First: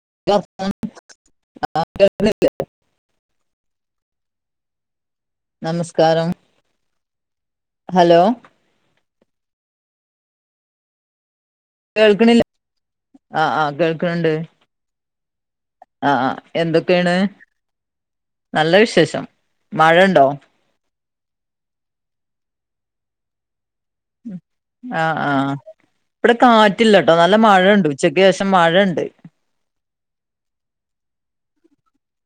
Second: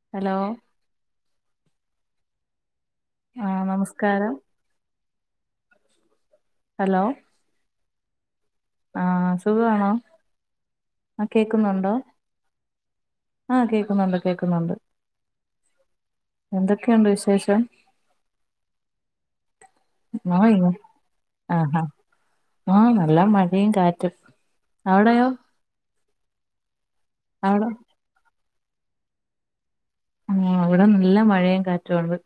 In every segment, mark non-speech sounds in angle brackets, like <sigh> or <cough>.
അഹ് ജ്ജ് ഒറങ്ങാ ആഹ് കേക്ക്ണ്ല്ലേ ആഹ് നമസ്കാരം നമസ്കാരം ഹലോ ഹലോ ആഹ് സുഖവാണോ ആഹ് കേക്കുന്നുണ്ടോ കേൾക്കണില്ല ആ ആ ആഹ് കേക്കുന്നുണ്ട് കേക്കുന്നുണ്ട് ആഹ് ആഹ് എന്തൊക്കെയുണ്ട് എന്തൊക്കെയാണ് വിശേഷം നല്ല വിശേഷം മഴണ്ടോ ആഹ് ഹാ ആഹ് നല്ല മഴയും കാറ്റും ആഹ് അവിടെയോ ആഹ് ഇവിടെ കാറ്റില്ലട്ടോ നല്ല അവിടെ മഴയുണ്ട് ഉച്ചക്ക് ശേഷം മഴ ഉണ്ട് ആഹ് അവിടെ നല്ല മഴയും കാറ്റും ആണ്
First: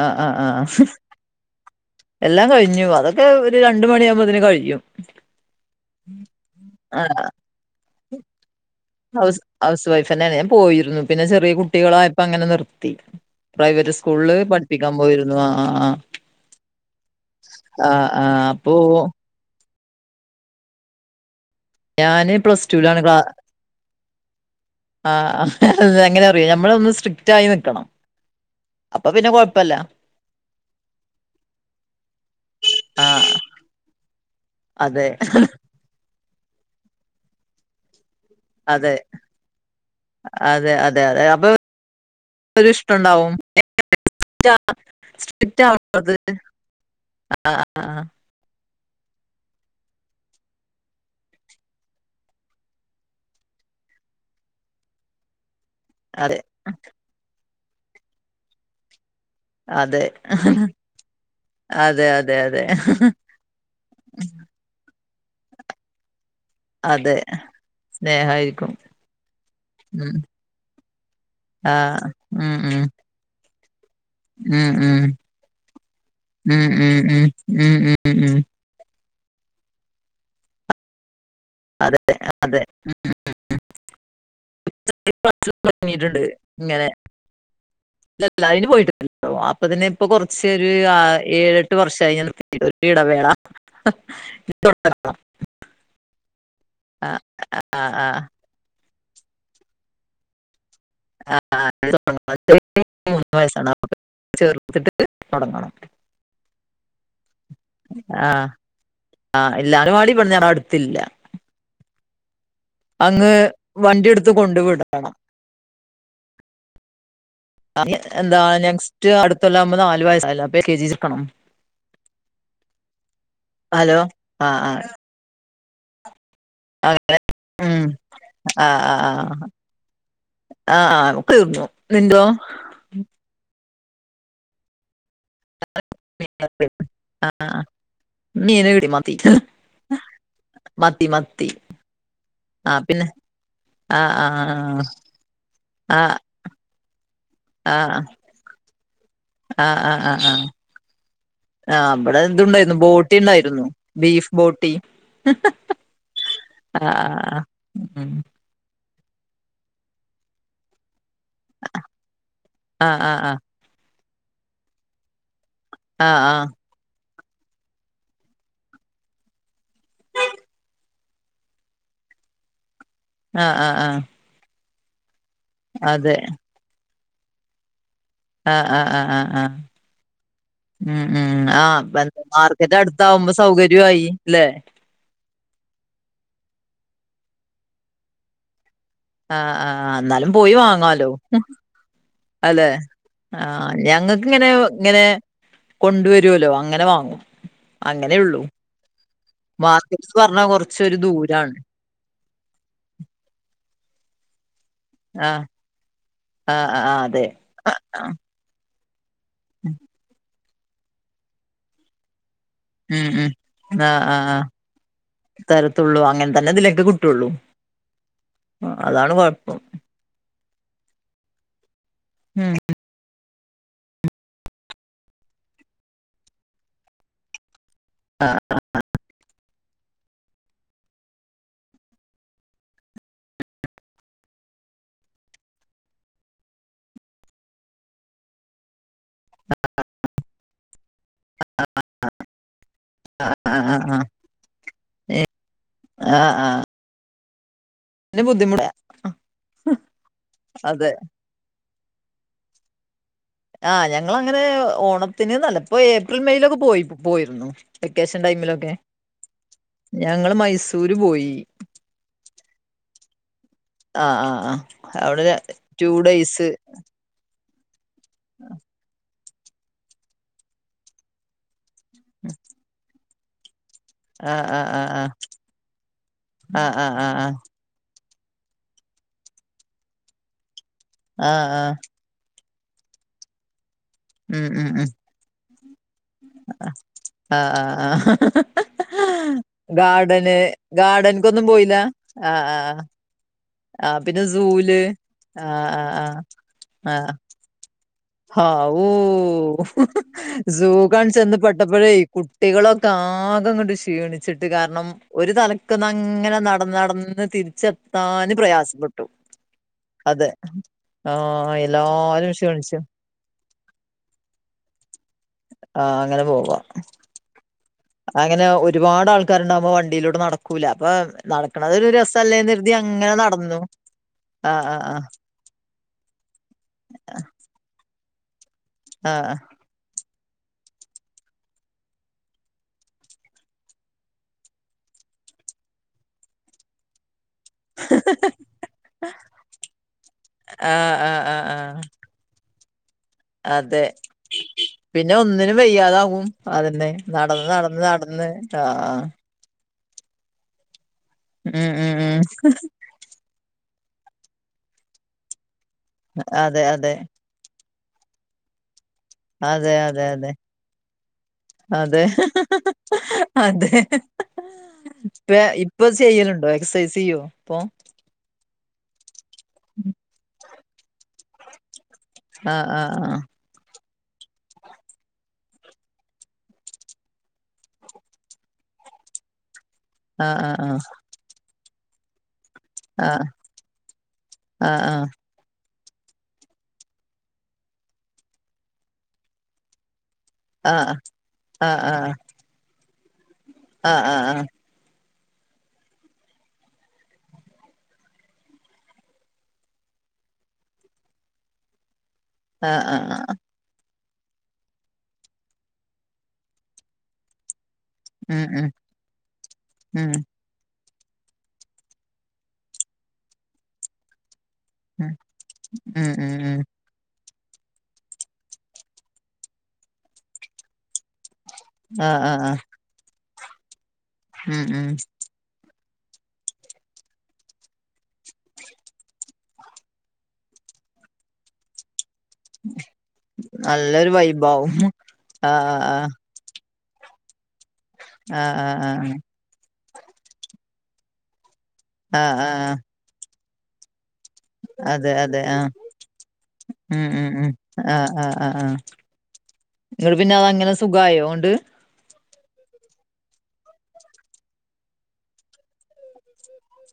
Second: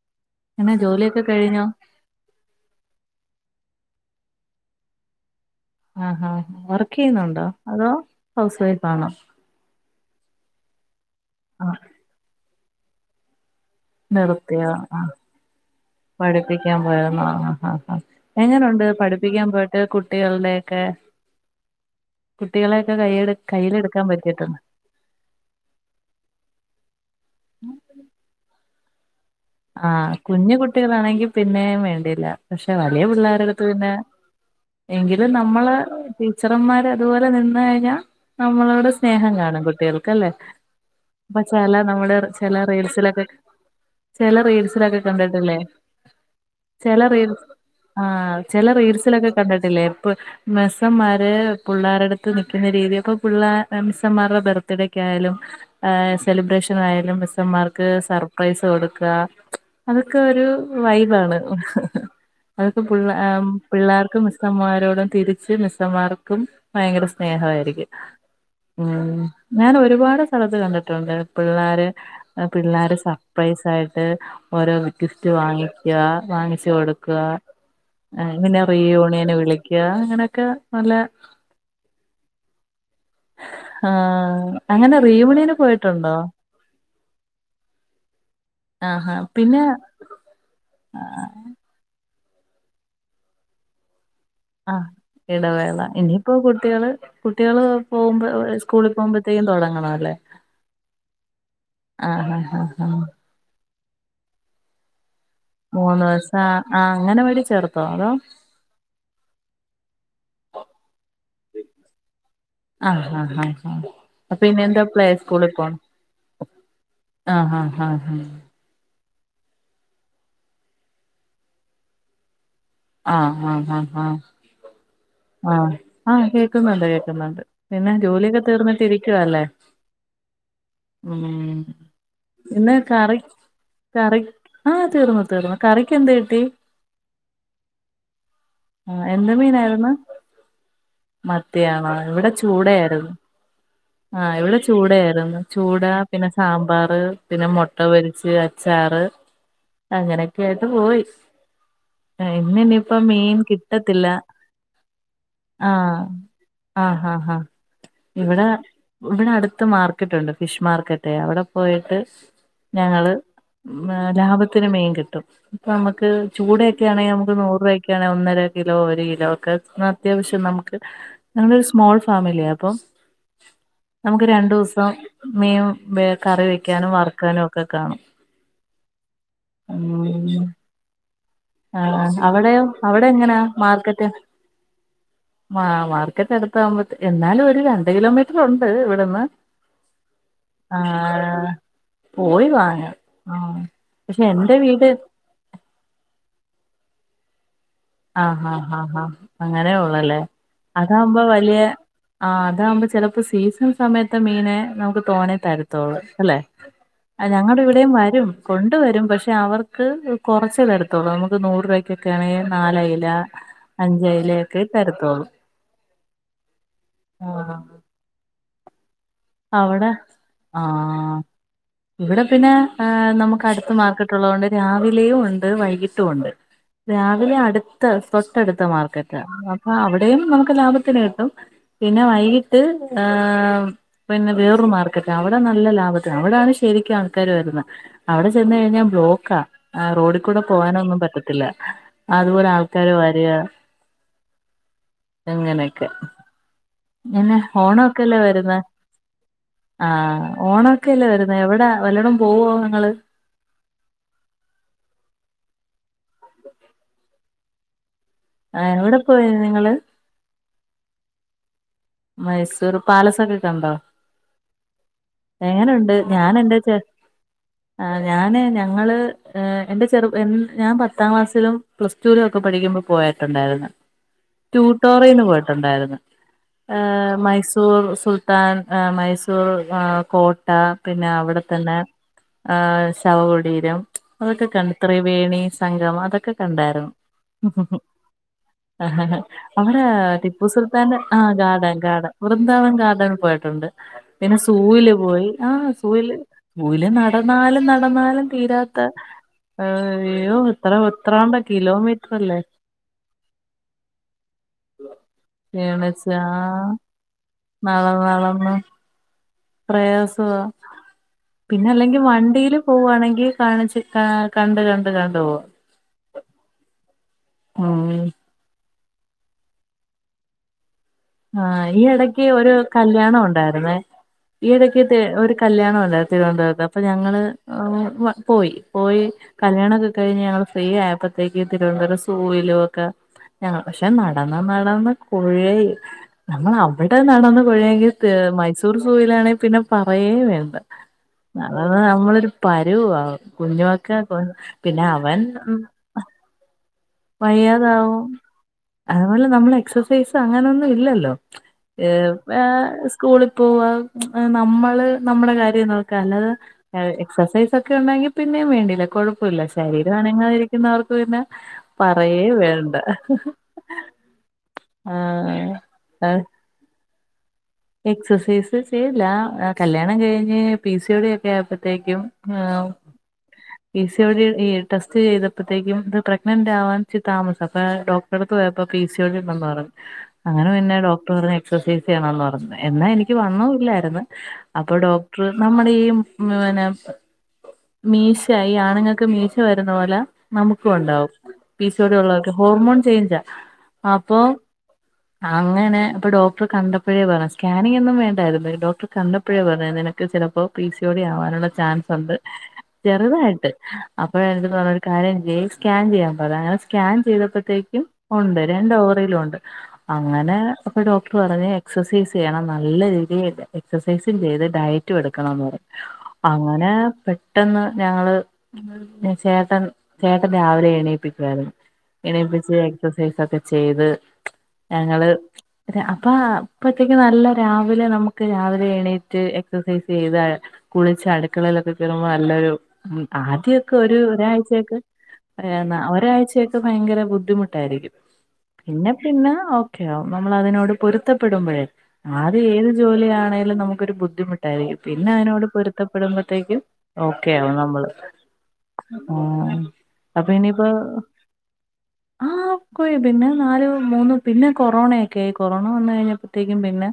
ആ ആ ആ എങ്ങനെ ജോലിയൊക്കെ കഴിഞ്ഞോ എല്ലാം കഴിഞ്ഞു അതൊക്കെ ഒരു രണ്ട് മണിയാകുമ്പോതിന് കഴിയും ആഹാ വർക്ക് ആ ചെയ്യുന്നുണ്ടോ അതോ ഹൗസ് വൈഫ് ആണോ? ഹൗസ് ഹൗസ് വൈഫ് തന്നെണ് ഞാൻ പോയിരുന്നു പിന്നെ ചെറിയ ആ കുട്ടികളായപ്പോ അങ്ങനെ നിർത്തി പ്രൈവറ്റ് സ്കൂളില്- അതെയോ പഠിപ്പിക്കാൻ പോയിരുന്നു ആ ആ പഠിപ്പിക്കാൻ പോയ ണ ആഹ് ആ എങ്ങനെയുണ്ട് പടി- പ്പിക്കാൻ പോയിട്ട് കുട്ടികളുടെയോക്കെ ഞാന് പ്ലസ് കുട്ടികളെക്കെ ടുലാണ് കൈ കയ്യിലെടുക്കാൻ പറ്റിട്ടുണ്ടോ ആ എങ്ങനെ അറിയോ നമ്മള് ഒന്ന് സ്ട്രിക്റ്റ് ആയി നിൽക്കണം അപ്പൊ പിന്നെ കുഴപ്പ- ആ കുഞ്ഞു കുട്ടികളാണെങ്കി പിന്നേ വേണ്ടിയില്ല പക്ഷെ വലിയ ആഹ് പിള്ളേരുടുത്ത് പിന്നെ- അതെ എങ്കിലും നമ്മള് ടീച്ചർന്മാര് അതുപോലെ നിന്ന് കഴിഞ്ഞാ നമ്മളോട് അതെ സ്നേഹം കാണും കുട്ടികൾക്കല്ലേ അതെ അതെ അതെ ഇപ്പൊ അപ്പൊ ചില നമ്മുടെ ചില ഒരു റീൽസിലൊക്കെ- ഇഷ്ടണ്ടാവും ചില റീൽസിലൊക്കെ കണ്ടിട്ടില്ലേ സ്ട്രിക്റ്റ് ആവണത് ചില റീൽസ് ആഹ് ആഹ് ആ ചില റീൽസിലൊക്കെ കണ്ടിട്ടില്ലേ ഇപ്പ മിസ്സന്മാർ പിള്ളേരുടുത്ത് നിൽക്കുന്ന രീതി ഒക്കെ മിസ്സന്മാരുടെ ബർത്ത്ഡേയ്ക്ക് ആയാലും അതെ സെലിബ്രേഷൻ ആയാലും മിസ്സന്മാർക്ക് സർപ്രൈസ് കൊടുക്കുക അതെ അതൊക്കെ ഒരു വൈബാണ് അതെ അതെ അതെ അതൊക്കെ പിള്ള പിള്ളേർക്കും മിസ്സമാരോടും തിരിച്ച് മിസ്സമാർക്കും ഭയങ്കര അതെ സ്നേഹമായിരിക്കും സ്നേഹായിരിക്കും ഉം ഞാൻ ഉം ഒരുപാട് സ്ഥലത്ത് കണ്ടിട്ടുണ്ട് പിള്ളേർ ആഹ് ഉം ഉം പിള്ളേര് സർപ്രൈസ് ആയിട്ട് ഉം ഓരോ ഉം ഗിഫറ്റ് വാങ്ങിക്ക ഉം വാങ്ങിച്ച് ഉം കൊടുക്ക ഉം ഉം ഉം ഉം പിന്നെ റി യൂണിയൻ വിളിക്കുക അങ്ങനെയൊക്കെ നല്ല അതെ അതെ ആ അങ്ങനെ റ ഒരു ക്ലാസ്സിൽ റീയൂണീന് പോയിട്ടുണ്ടോ തുടങ്ങിയിട്ടുണ്ട് ഇങ്ങനെ ഇല്ല അതിന് ആഹാ പോയിട്ടുണ്ടല്ലോ പിന്നെ അപ്പൊ തന്നെ ഇപ്പൊ കുറച്ച് പേര് ഏഴ് എട്ടു വർഷമായി ഒരു ഇടവേള ആ തുടങ്ങണം. ഇടവേള ഇനിയിപ്പോ കുട്ടികൾ ആഹ് കുട്ടികൾ ആഹ് ആഹ് പോവുമ്പോൾ സകൂളിൽ പോകുമ്പോത്തേക്കും തുടങ്ങണമല്ലേ ആഹ് ആ തുടങ്ങണം ചെറിയ ആ വയസ്സാണ് ന്നാ ചേർത്ട്ട്ട്ട് തൊടങ്ങണം മൂന്ന് ദിവസ ആ അംഗൻവാടി ചേർത്തോ അതോ ആഹ് ആഹ് എല്ലാരും വളി പ്ട്ന്നാ ഞങ്ങളട്ത്തില്ല <inaudible> ആ ആ അങ്ങ് ആ വണ്ടി എടുത്ത് അപ്പൊ കൊണ്ട് ഇന്ന് എന്താ പ്ലേ വിടണം സ്കൂളിൽ പോണോ ആ ആ ആ ഉം അടുത്ത കൊല്ലയാവുമ്പോ നാല് വയസായില്ല അപ്പൊ എൽക ജി ഇരുത്തണം ആഹ് ആഹ് ഹലോ ആ ആഹ് ആഹ് ആ ആ കേൾക്കുന്നുണ്ട് ആഹ് കേൾക്കുന്നുണ്ട് ഉം പിന്നെ ജോലിയൊക്കെ ആഹ് തീർന്നിട്ട് ഇരിക്കുവാ അല്ലേ ആഹ് ആഹ് ആഹ് ഒക്കെ ഉം തീർന്നു നിന്റോ പിന്നെ കറി കറി ആ തീർന്നു തീർന്നു കറിയ്ക്ക് എന്ത് കിട്ടി ആഹ് ആഹ് മീന് കിട്ടി ആ മത്തി എന്ത് മീനായിരുന്നു മത്തി മത്തി മത്തിയാണോ ഇവിടെ ആഹ് പിന്നെ ചൂടയായിരുന്നു ആഹ് ആ ഇവിടെ ആഹ് ചൂടയായിരുന്നു ചൂടാ ആഹ് പിന്നെ സാമ്പാർ പിന്നെ മുട്ട ആഹ് പൊരിച്ച് അച്ചാർ ആഹ് ആഹ് ആഹ് അങ്ങനെയൊക്കെ ആഹ് ആയിട്ട് പോയി ആഹ് ഇവിടെ ആ ഇന്ന് ഇതുണ്ടായിരുന്നു ഇനിയിപ്പോ ബോട്ടി മീൻ ഉണ്ടായിരുന്നു കിട്ടത്തില്ല ബീഫ് ബോട്ടി ആ ആഹ് ആഹ് ഉം ഇവിടെ ഇവിടെ അടുത്ത് മാർക്കറ്റ് ഉണ്ട് ഫിഷ് മാർക്കറ്റ് അവിടെ പോയിട്ട് ഞങ്ങൾ ആഹ് ആഹ് ലാഭത്തിനു മീൻ കിട്ടും ഇപ്പ നമുക്ക് ആഹ് ആഹ് ചൂടൊക്കെ ആണെങ്കിൽ നമ്മുക്ക് നൂറ് രൂപയ്ക്കാണ് ഒന്നര കിലോ ഒരു കിലോ ഒക്കെ അത്യാവശ്യം നമുക്ക് നമ്മൾ ഒരു സ്മോൾ ഫാമിലിയാ അപ്പൊ ആഹ് ആഹ് ആഹ് നമുക്ക് രണ്ടു ദിവസം മീൻ വെ അതെ കറി വെക്കാനും വറക്കാനും ഒക്കെ കാണും. ആഹ് ആഹ് ആഹ് ആഹ് ഉം ഉം ഉം ആഹ് അപ്പൊ. അവിടെയോ മാർക്കറ്റ് അടുത്ത് അവിടെ ആവുമ്പോൾ എങ്ങനാ സൗകര്യമായി മാർക്കറ്റ് അല്ലെ. മാ മാർക്കറ്റ് അടുത്താവുമ്പോത്തേന് എന്നാലും ഒരു രണ്ട് കിലോമീറ്റർ. ഉണ്ട് ഇവിടുന്ന് ആഹ് ആഹ് എന്നാലും പോയി വാങ്ങാലോ? ആഹ് പോയി അല്ലെ വാങ്ങും ആഹ് പക്ഷെ ഞങ്ങൾക്ക് ഇങ്ങനെ എന്റെ വീട് ഇങ്ങനെ. കൊണ്ടുവരുല്ലോ അങ്ങനെ വാങ്ങും. അങ്ങനെയുള്ളൂ ആഹ് ആഹ് ആഹ് ആഹ് മാർക്കറ്റ്സ് അങ്ങനെയുള്ളല്ലേ പറഞ്ഞാ കൊറച്ചൊരു അതാകുമ്പോ ദൂരാണ് വലിയ. ആഹ് അതാകുമ്പോ ചിലപ്പോ സീസൺ സമയത്തെ മീന് നമുക്ക്. തോനെ ആഹ് തരത്തോളൂ അല്ലെ, ആഹ് ആഹ് അതെ ഞങ്ങളുടെ ആ, ഇവിടെയും ആ, വരും. കൊണ്ട് വരും പക്ഷെ അവർക്ക് കുറച്ച് തരത്തൊള്ളൂ, നമുക്ക് നൂറ് രൂപയ്ക്ക് ഒക്കെ ആണെങ്കിൽ. നാല് ഉം അയലാ. ഉം ആഹ് ആഹ് ആഹ് തരത്തുള്ളൂ അങ്ങനെ തന്നെ ഇതിലൊക്കെ കിട്ടുള്ളു. ആഹ് ആഹ് അതാണ് കുഴ അവിടെ ആഹ് ഇവിടെ പിന്നെ. ഉം ആഹ് നമുക്ക് അടുത്ത മാർക്കറ്റ് ഉള്ളതുകൊണ്ട് രാവിലെയും ഉണ്ട് വൈകിട്ടും ഉണ്ട്. രാവിലെ അടുത്ത് തൊട്ടടുത്ത് മാർക്കറ്റാ. അപ്പൊ അവിടെയും നമുക്ക് ലാഭത്തിന് കിട്ടും, പിന്നെ വൈകിട്ട് ഏഹ്. പിന്നെ വേറൊരു മാർക്കറ്റ് അവിടെ നല്ല ലാഭത്തിൽ ആണ്, അവിടെയാണ് ശരിക്കും ആൾക്കാർ വരുന്നത്. അവിടെ ചെന്ന് കഴിഞ്ഞാൽ ബ്ലോക്കാ ആഹ് റോഡിൽ കൂടെ പോകാന് ഒന്നും പറ്റി ത്തില്ല അതുപോലെ ആൾക്കാര് വരിക. ആഹ് ആഹ് ആഹ് അങ്ങനെയൊക്കെ ആഹ് ആഹ് ആഹ് പിന്നെ ഓണം ഒക്കെല്ലേ പിന്നെ വരുന്നേ. ബുദ്ധിമുട്ട് ആഹ് ഓണം അതെ ഒക്കെ അല്ലേ വരുന്നേ, എവിടാ വല്ലോടും പോവോ നിങ്ങള്? ആഹ് ഞങ്ങള് അങ്ങനെ ഓണത്തിന് അല്, ഇപ്പോ ഏപ്രിൽ മെയിലൊക്കെ പോയി പോയിരുന്നു. വെക്കേഷൻ ആ, ടൈമിലൊക്കെ എവിടെ പോയി നിങ്ങൾ ഞങ്ങള് മൈസൂര് പോയി. മൈസൂർ പാലസ് ഒക്കെ കണ്ടോ? ആഹ് ആഹ് ആഹ് അവിടെ ടു ഡേയ്സ്. ആഹ് ഞാന് ഞങ്ങള് ഏഹ് എന്റെ ചെറു ഞാൻ പത്താം ക്ലാസ്സിലും. പ്ലസ് ടൂവിലൊക്കെ പഠിക്കുമ്പോ പോയിട്ടുണ്ടായിരുന്നു ആഹ് ആഹ് ആഹ് ട്യൂട്ടോറീന് പോയിട്ടുണ്ടായിരുന്നു. ആഹ് ആഹ് ഏഹ് ആഹ് ആഹ് മൈസൂർ സുൽത്താൻ ഏഹ് മൈസൂർ ആഹ് കോട്ട. പിന്നെ ആഹ് ആഹ് ആഹ് അവിടെത്തന്നെ ശവകുടീരം, അതൊക്കെ ഉം ഉം കണ്ട് ഉം ഇത്രയും. വേണിസംഗമം അതൊക്കെ കണ്ടായിരുന്നു. ആഹ് ആഹ് ആഹ് അവിടെ ഗാർഡന് ടിപ്പു സുൽത്താന്റെ ആഹ്. ഗാർഡൻക്കൊന്നും ഗാഡൻ പോയില്ല ഗാഡൻ ആഹ് വൃന്ദാവൻ ആഹ് ഗാർഡറിൽ പോയിട്ടുണ്ട്. ആഹ് പിന്നെ സൂല് സൂവില് പോയി ആഹ് സൂവില് സൂവില് ആഹ് നടന്നാലും നടന്നാല്. ഹാവൂ സൂ എത്ര കാണിച്ചു എത്രാണ്ട ചെന്ന് പെട്ടപ്പോളേ കിലോമീറ്റർ അല്ലേ കുട്ടികളെ. ആകെ അങ്ങട്ട് ക്ഷീണിച്ചിട്ട് കാരണം ഒരു തലക്കന്ന് ക്ഷീണിച്ച് ആ അങ്ങനെ നടന്ന് നടന്ന് തിരിഞ്ഞ്. നടന്ന് <unintelligible> നടന്ന് പ്രയാസപ്പെട്ടു. അതെ പ്രയാസവാ ആഹ് പിന്നെ അല്ലെങ്കിൽ എല്ലാരും വണ്ടിയില് ക്ഷീണിച്ചു പോവുവാണെങ്കിൽ കാണിച്ചിട്ട്. ആഹ് കണ്ടു കണ്ടു കണ്ടു പോകാം. ആഹ് അങ്ങനെ പോവാം. ഉം അങ്ങനെ ഒരുപാട് ആൾക്കാരുണ്ടാവുമ്പോ വണ്ടിയിലോട്ട് നടക്കൂല അപ്പൊ. ആഹ് നടക്കണത് ഈ ഒരു ഇടയ്ക്ക് ഒരു രസല്ലേന്ന് കരുതി അങ്ങനെ കല്യാണം നടന്നു ഉണ്ടായിരുന്നേ, ഈ ആഹ് ഇടയ്ക്കത്തെ ആഹ് ഒരു. കല്യാണം ഉണ്ടായിരുന്നു തിരുവനന്തപുരത്ത്, അപ്പൊ ഞങ്ങള് ഏഹ് പോയി പോയി ആഹ് കല്യാണം ഒക്കെ. കഴിഞ്ഞ് ഞങ്ങൾ ഫ്രീ ആയിപ്പോഴത്തേക്ക് തിരുവനന്തപുരം സൂവിലും ഒക്കെ. ഞങ്ങള് പക്ഷെ നടന്ന് നടന്ന് കുഴേ നമ്മള് അവിടെ നടന്ന്. കുഴേങ്കി തീർ മൈസൂർ സൂവിലാണെങ്കിൽ പിന്നെ പറയേ വേണ്ട ആഹ് ആഹ് ആഹ് ആഹ് നടന്ന് ആഹ് നമ്മളൊരു പരുവാകും അതെ കുഞ്ഞുവൊക്കെ പിന്നെ അവൻ യ്യാതാവും അതന്നെ നടന്ന് നടന്ന് വയ്യാതാവും നടന്ന് ആഹ് അതുപോലെ നമ്മൾ എക്സസൈസ് അങ്ങനെയൊന്നും ഇല്ലല്ലോ ഉം ഉം ഏഹ് ഉം പ്പാ സ്കൂളിൽ പോവാനമ്മള് നമ്മുടെ കാര്യം നോക്ക അല്ലാതെ അതെ അതെ എക്സസൈസ് ഒ ക്കെ ഉണ്ടെങ്കിൽ പിന്നെയും വേണ്ടില്ല കൊഴപ്പവില്ല അതെ ശരീരം അതെ അതെ അനങ്ങാതിരിക്കുന്നവർക്ക് പിന്നെ അതെ പറയേ വേണ്ട. അതെ ഇപ്പ ആഹ് ഇപ്പ ആഹ് ചെയ്യലുണ്ടോ എക്സസൈസ് ചെയ്യോ ഇപ്പൊ എക്സസൈസ് ചെയ്ല്ല കല്യാണം കഴിഞ്ഞ് P C D O D ഒക്കെ ആയപ്പോത്തേക്കും ആഹ് ആവൂ ആഹ് പി സി ഒ ഡി ഈ ടെസ്റ്റ് ചെയ്തപ്പോത്തേക്കും ഇത് പ്രഗ്നന്റ് ആവാൻ ഇച്ച് താമസം അപ്പ ഡോക് ടറെടുത്ത് പോയപ്പോ പി സി ഒ ടി ഉണ്ടന്ന് പറഞ്ഞു അങ്ങനെ പിന്നെ ആഹ് ഡോക്ടർ പറഞ് എക്സസൈസ് ചെയ്യണന്ന് പറഞ്ഞു. എന്നാ എനിക്കി ആഹ് വണ്ണോല്ലായിര്ന്ന് അപ്പൊ ആഹ് ഡോക്ടർ നമ്മുടീം ഈ ആ പിന്ന മീശ ഈ ആണുങ്ങൾക്ക് മീശ വരുന്ന പോലെ നമുക്കും ആഹ് ഉണ്ടാവും ആഹ് ആഹ് പീസോഡി ഉള്ളവർക്കോക്കെ ഹോർമോൺ ചെയ്ഞ്ച അപ്പൊ ആഹ് അങ്ങനെ അപ്പൊ ഡോക്ടർ കണ്ടപ്പോഴേ പറഞ്ഞ് സ്കാനിങ്ങൊന്നും വേണ്ടാര്ന്ന് ഡോക്ടർ കണ്ടപ്പഴേ പറഞ്ഞ് നിനക്ക് ചെലപ്പോ പി സി ഒ ഡി ആവാനുള്ള ചാൻസ് ഉണ്ട് ആഹ് ആഹ് ആഹ് ചെറ്തായിട്ട് അപ്പോഴേ എന്റെടുത്ത് പറഞ്ഞ് ഒരു കാര്യം ചെയ്യ് സ്കാൻ ചെയ്യാൻ പറ സ്കാൻ ചെയ്തപ്പത്തേക്കും ഉണ്ട് ഉം ഉം രണ്ട് ഓവറിയിലും ഉണ്ട് ഉം അങ്ങനെ അപ്പ ഡോക്ടർ പറഞ്ഞ് എക്സസൈസ് ചെയ്യണം നല്ല രീതിയിൽ എക്സസൈസും ചെയ്ത് ഡയറ്റ് റ്റു ഉം എടുക്കണംന്ന് പറഞ്ഞു ഉം ഉം ഉം അങ്ങനെ പെ പെട്ടെന്ന് ഞങ്ങള് ചേട്ടൻ ചേട്ടൻ രാവിലെ എണീപ്പിക്കുവായിരുന്ന് ആഹ് ആഹ് എണീപ്പിച്ച് ആഹ് എക്സസൈസ് ഒക്കെ ചെയ്ത് ഉം ഉം ഞങ്ങള് അപ്പ <unintelligible> നല്ല രാവിലെ നമുക്ക് രാവിലെ എണീറ്റ് എക്സസൈസ് ചെയ്ത കുളിച്ച് അടുക്കളയിലൊക്കെ കേറുമ്പോ നല്ലൊരു ആദ്യൊക്കാ ഒരു നല്ലൊരു വൈബാവും ഒരാഴ്ചക്കെ ആഹ് ആഹ് ഒരാഴ്ച്ച ഭയങ്കര ബുദ്ധിമുട്ടായിരിക്കും ആഹ് പിന്നെ ആഹ് പിന്നെ ഒ നമ്മൾ അതിനോട് പൊരുത്തപ്പെടുമ്പോഴേ ആഹ് ആദ്യ ആഹ് ഏത് ആഹ് ജോലി ആണേലും നമുക്കൊരു ബു ഇതായിരിക്കും പിന്നെ അതെ അതെ അതിനോട് ആഹ് പൊരുത്തപ്പെടുമ്പോഴത്തേക്കും ഉം ഉം ഓക്കെ ഉം ആവും നമ്മള് ഉം നിങ്ങള് പിന്നെ അത് അങ്ങനെ സുഖായൊണ്ട് ആഹ് കൊയ് പിന്നെ നാല് മൂന്ന് പിന്നെ കൊറോണെക്കെ ആയി കൊറോണ വന്ന് കഴിഞ്ഞപ്പ പിന്നെ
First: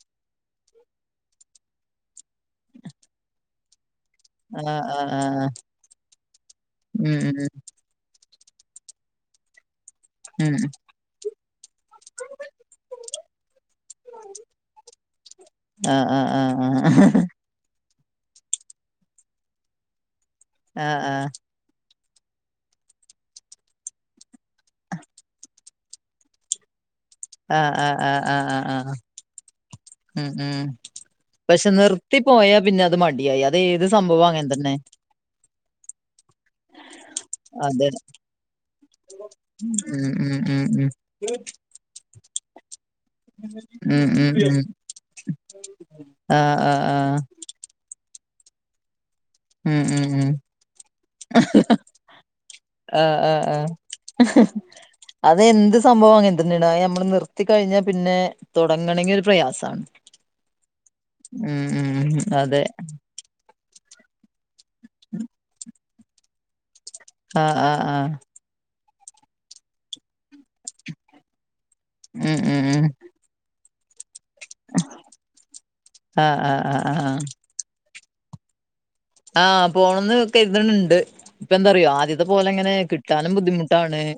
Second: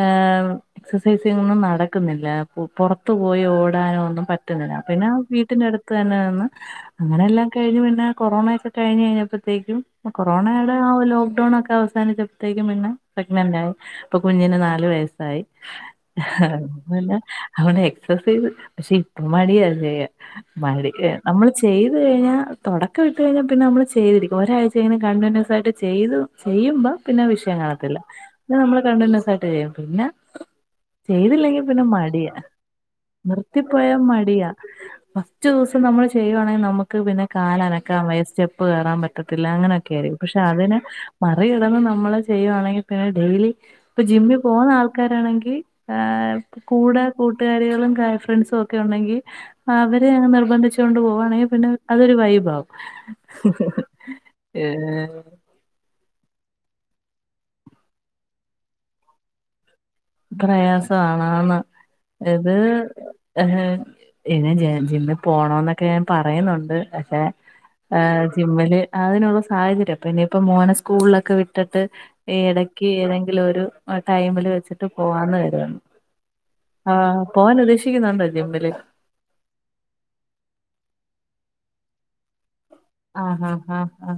ഏഹ് എക്സസൈസോന്നും നടക്കുന്നില്ല പു പൊറത്തു പോയി ഓടാനോ ഒന്നും പ ട്ട് ഇങ്ങനാ ആഹ് പിന്നെ ആഹ് ആഹ് വീട്ടിന്റെ അടുത്ത് തന്നെ വന്ന് ഉം അങ്ങനെ ഉം എല്ലാം കഴിഞ്ഞ് പിന്നെ കൊറോണെക്കെ കഴിഞ്ഞ് കഴിഞ്ഞപ്പോത്തേക്കും ഉം കൊറോണയുടെ ആ ലോക്ക്ഡൗണോക്കെ അവസാനിച്ചപ്പോത്തേക്കും പിന്നെ ഇപ്പ കുഞ്ഞന് നാല് വയസായി ആഹ് ആഹ് ആഹ് അവന് എക്സസൈസ് പക്ഷെ ഇപ്പ മടിയാ ചെയ്യാൻ ആഹ് മടിക് ആഹ് നമ്മള് ചെയ്ത് കഴിഞ്ഞാ തുടക്കം ഇട്ട് കഴിഞ്ഞാ പിന്നെ നമ്മള് ചെയ്തിരിക്കും ഒരാഴ്ച ഇങ്ങനെ കണ്ടിന്യൂസ് ആയിട്ട് ചെയ്തു ചെയ്യുമ്പോ പിന്നെ വിഷയം ആഹ് ആഹ് കാണത്തില്ല ആഹ് ആഹ് പി ആഹ് നമ്മള് ആഹ് കണ്ടിന്യൂസ് ആയിട്ട് ചെയ്യും പിന്നെ ഉം ഉം ചെയ്തില്ലെങ്കിൽ പക്ഷെ പിന്നെ നിർത്തി മടിയാ പോയാ പിന്നെ അത് മടിയായി അത് ഏത് നിർത്തിപ്പോയാ സംഭവം മടിയാ അങ്ങനെ തന്നെ ഫസ്റ്റ് ദിവസം നമ്മൾ ചെയ്യുവാണെങ്കിൽ നമുക്ക് പിന്നെ കാല് അതെ അനക്കാൻ വയ്യാ സ്റ്റെപ്പ് കയറാൻ പറ്റത്തില്ല അങ്ങനെയൊക്കെ ഉം ഉം പക്ഷെ ഉം അതിനന് ഉം മറികടന്ന് നമ്മള് ചെയ്യുയാണെങ്കിൽ ഡെയിലി ഇപ്പ ഉം ഉം ജിമ്മിൽ ഉം പോകുന്ന ആൾക്കാരാണെങ്കിൽ ആഹ് ആഹ് കൂടെ കു- ആഹ് കൂട്ടുകാരികളും ഗേൾ ഫ്രണ്ട്സുവൊക്കെ ഉണ്ടങ്കി ഉം ഉം അവര് ഉം നിർബന്ധിച്ചു കൊണ്ട് പോകുവാണെങ്കിൽ പിന്നെ അതൊരു വൈബാവും ആഹ് ആഹ് ആഹ് ഉം അത് എന്ത് സംഭവം അങ്ങനെ തന്നെണ് ഞമ്മള് നിർത്തി കഴിഞ്ഞാൽ പിന്നെ തുടങ്ങണങ്കിൽ ഒരു പ്രയസാണ് പ്രയാസം ആണന്ന് ഇത് അതെ ഇനി ജ് ജിമ്മിൽ പോണോന്നൊക്കെ ഞാൻ പറയുന്നുണ്ട് പക്ഷെ ആഹ് ആഹ് ആഹ് ഈഹ് ജിമ്മില് അതിനുള്ള സാഹചര്യം അപ്പം ഇനിപ്പം മോനെ സ്കൂളിലൊക്കെ വി ഇട്ടിട്ട് ഉം ഉം ഉം ഇടക്ക് ഏതെങ്കിലും ഒരു ടൈമില് വെച്ചിട്ട് പോവാന്ന് കരുതണ് ആഹ് ആഹ് ആഹ് പോവാൻ ഉദ്ദേശിക്കുന്നുണ്ടോ ജിമ്മില് ആഹ് പോണംന്ന് വക്കണ്തണിണ്ട് ഇപ്പ എന്താറിയോ ആദ്യത്തെ പോലെ എങ്ങനെ കിട്ടു ത്താനും ആഹ് ആഹ് ആഹ് ബുദ്ധിമുട്ടാണ് ആഹ്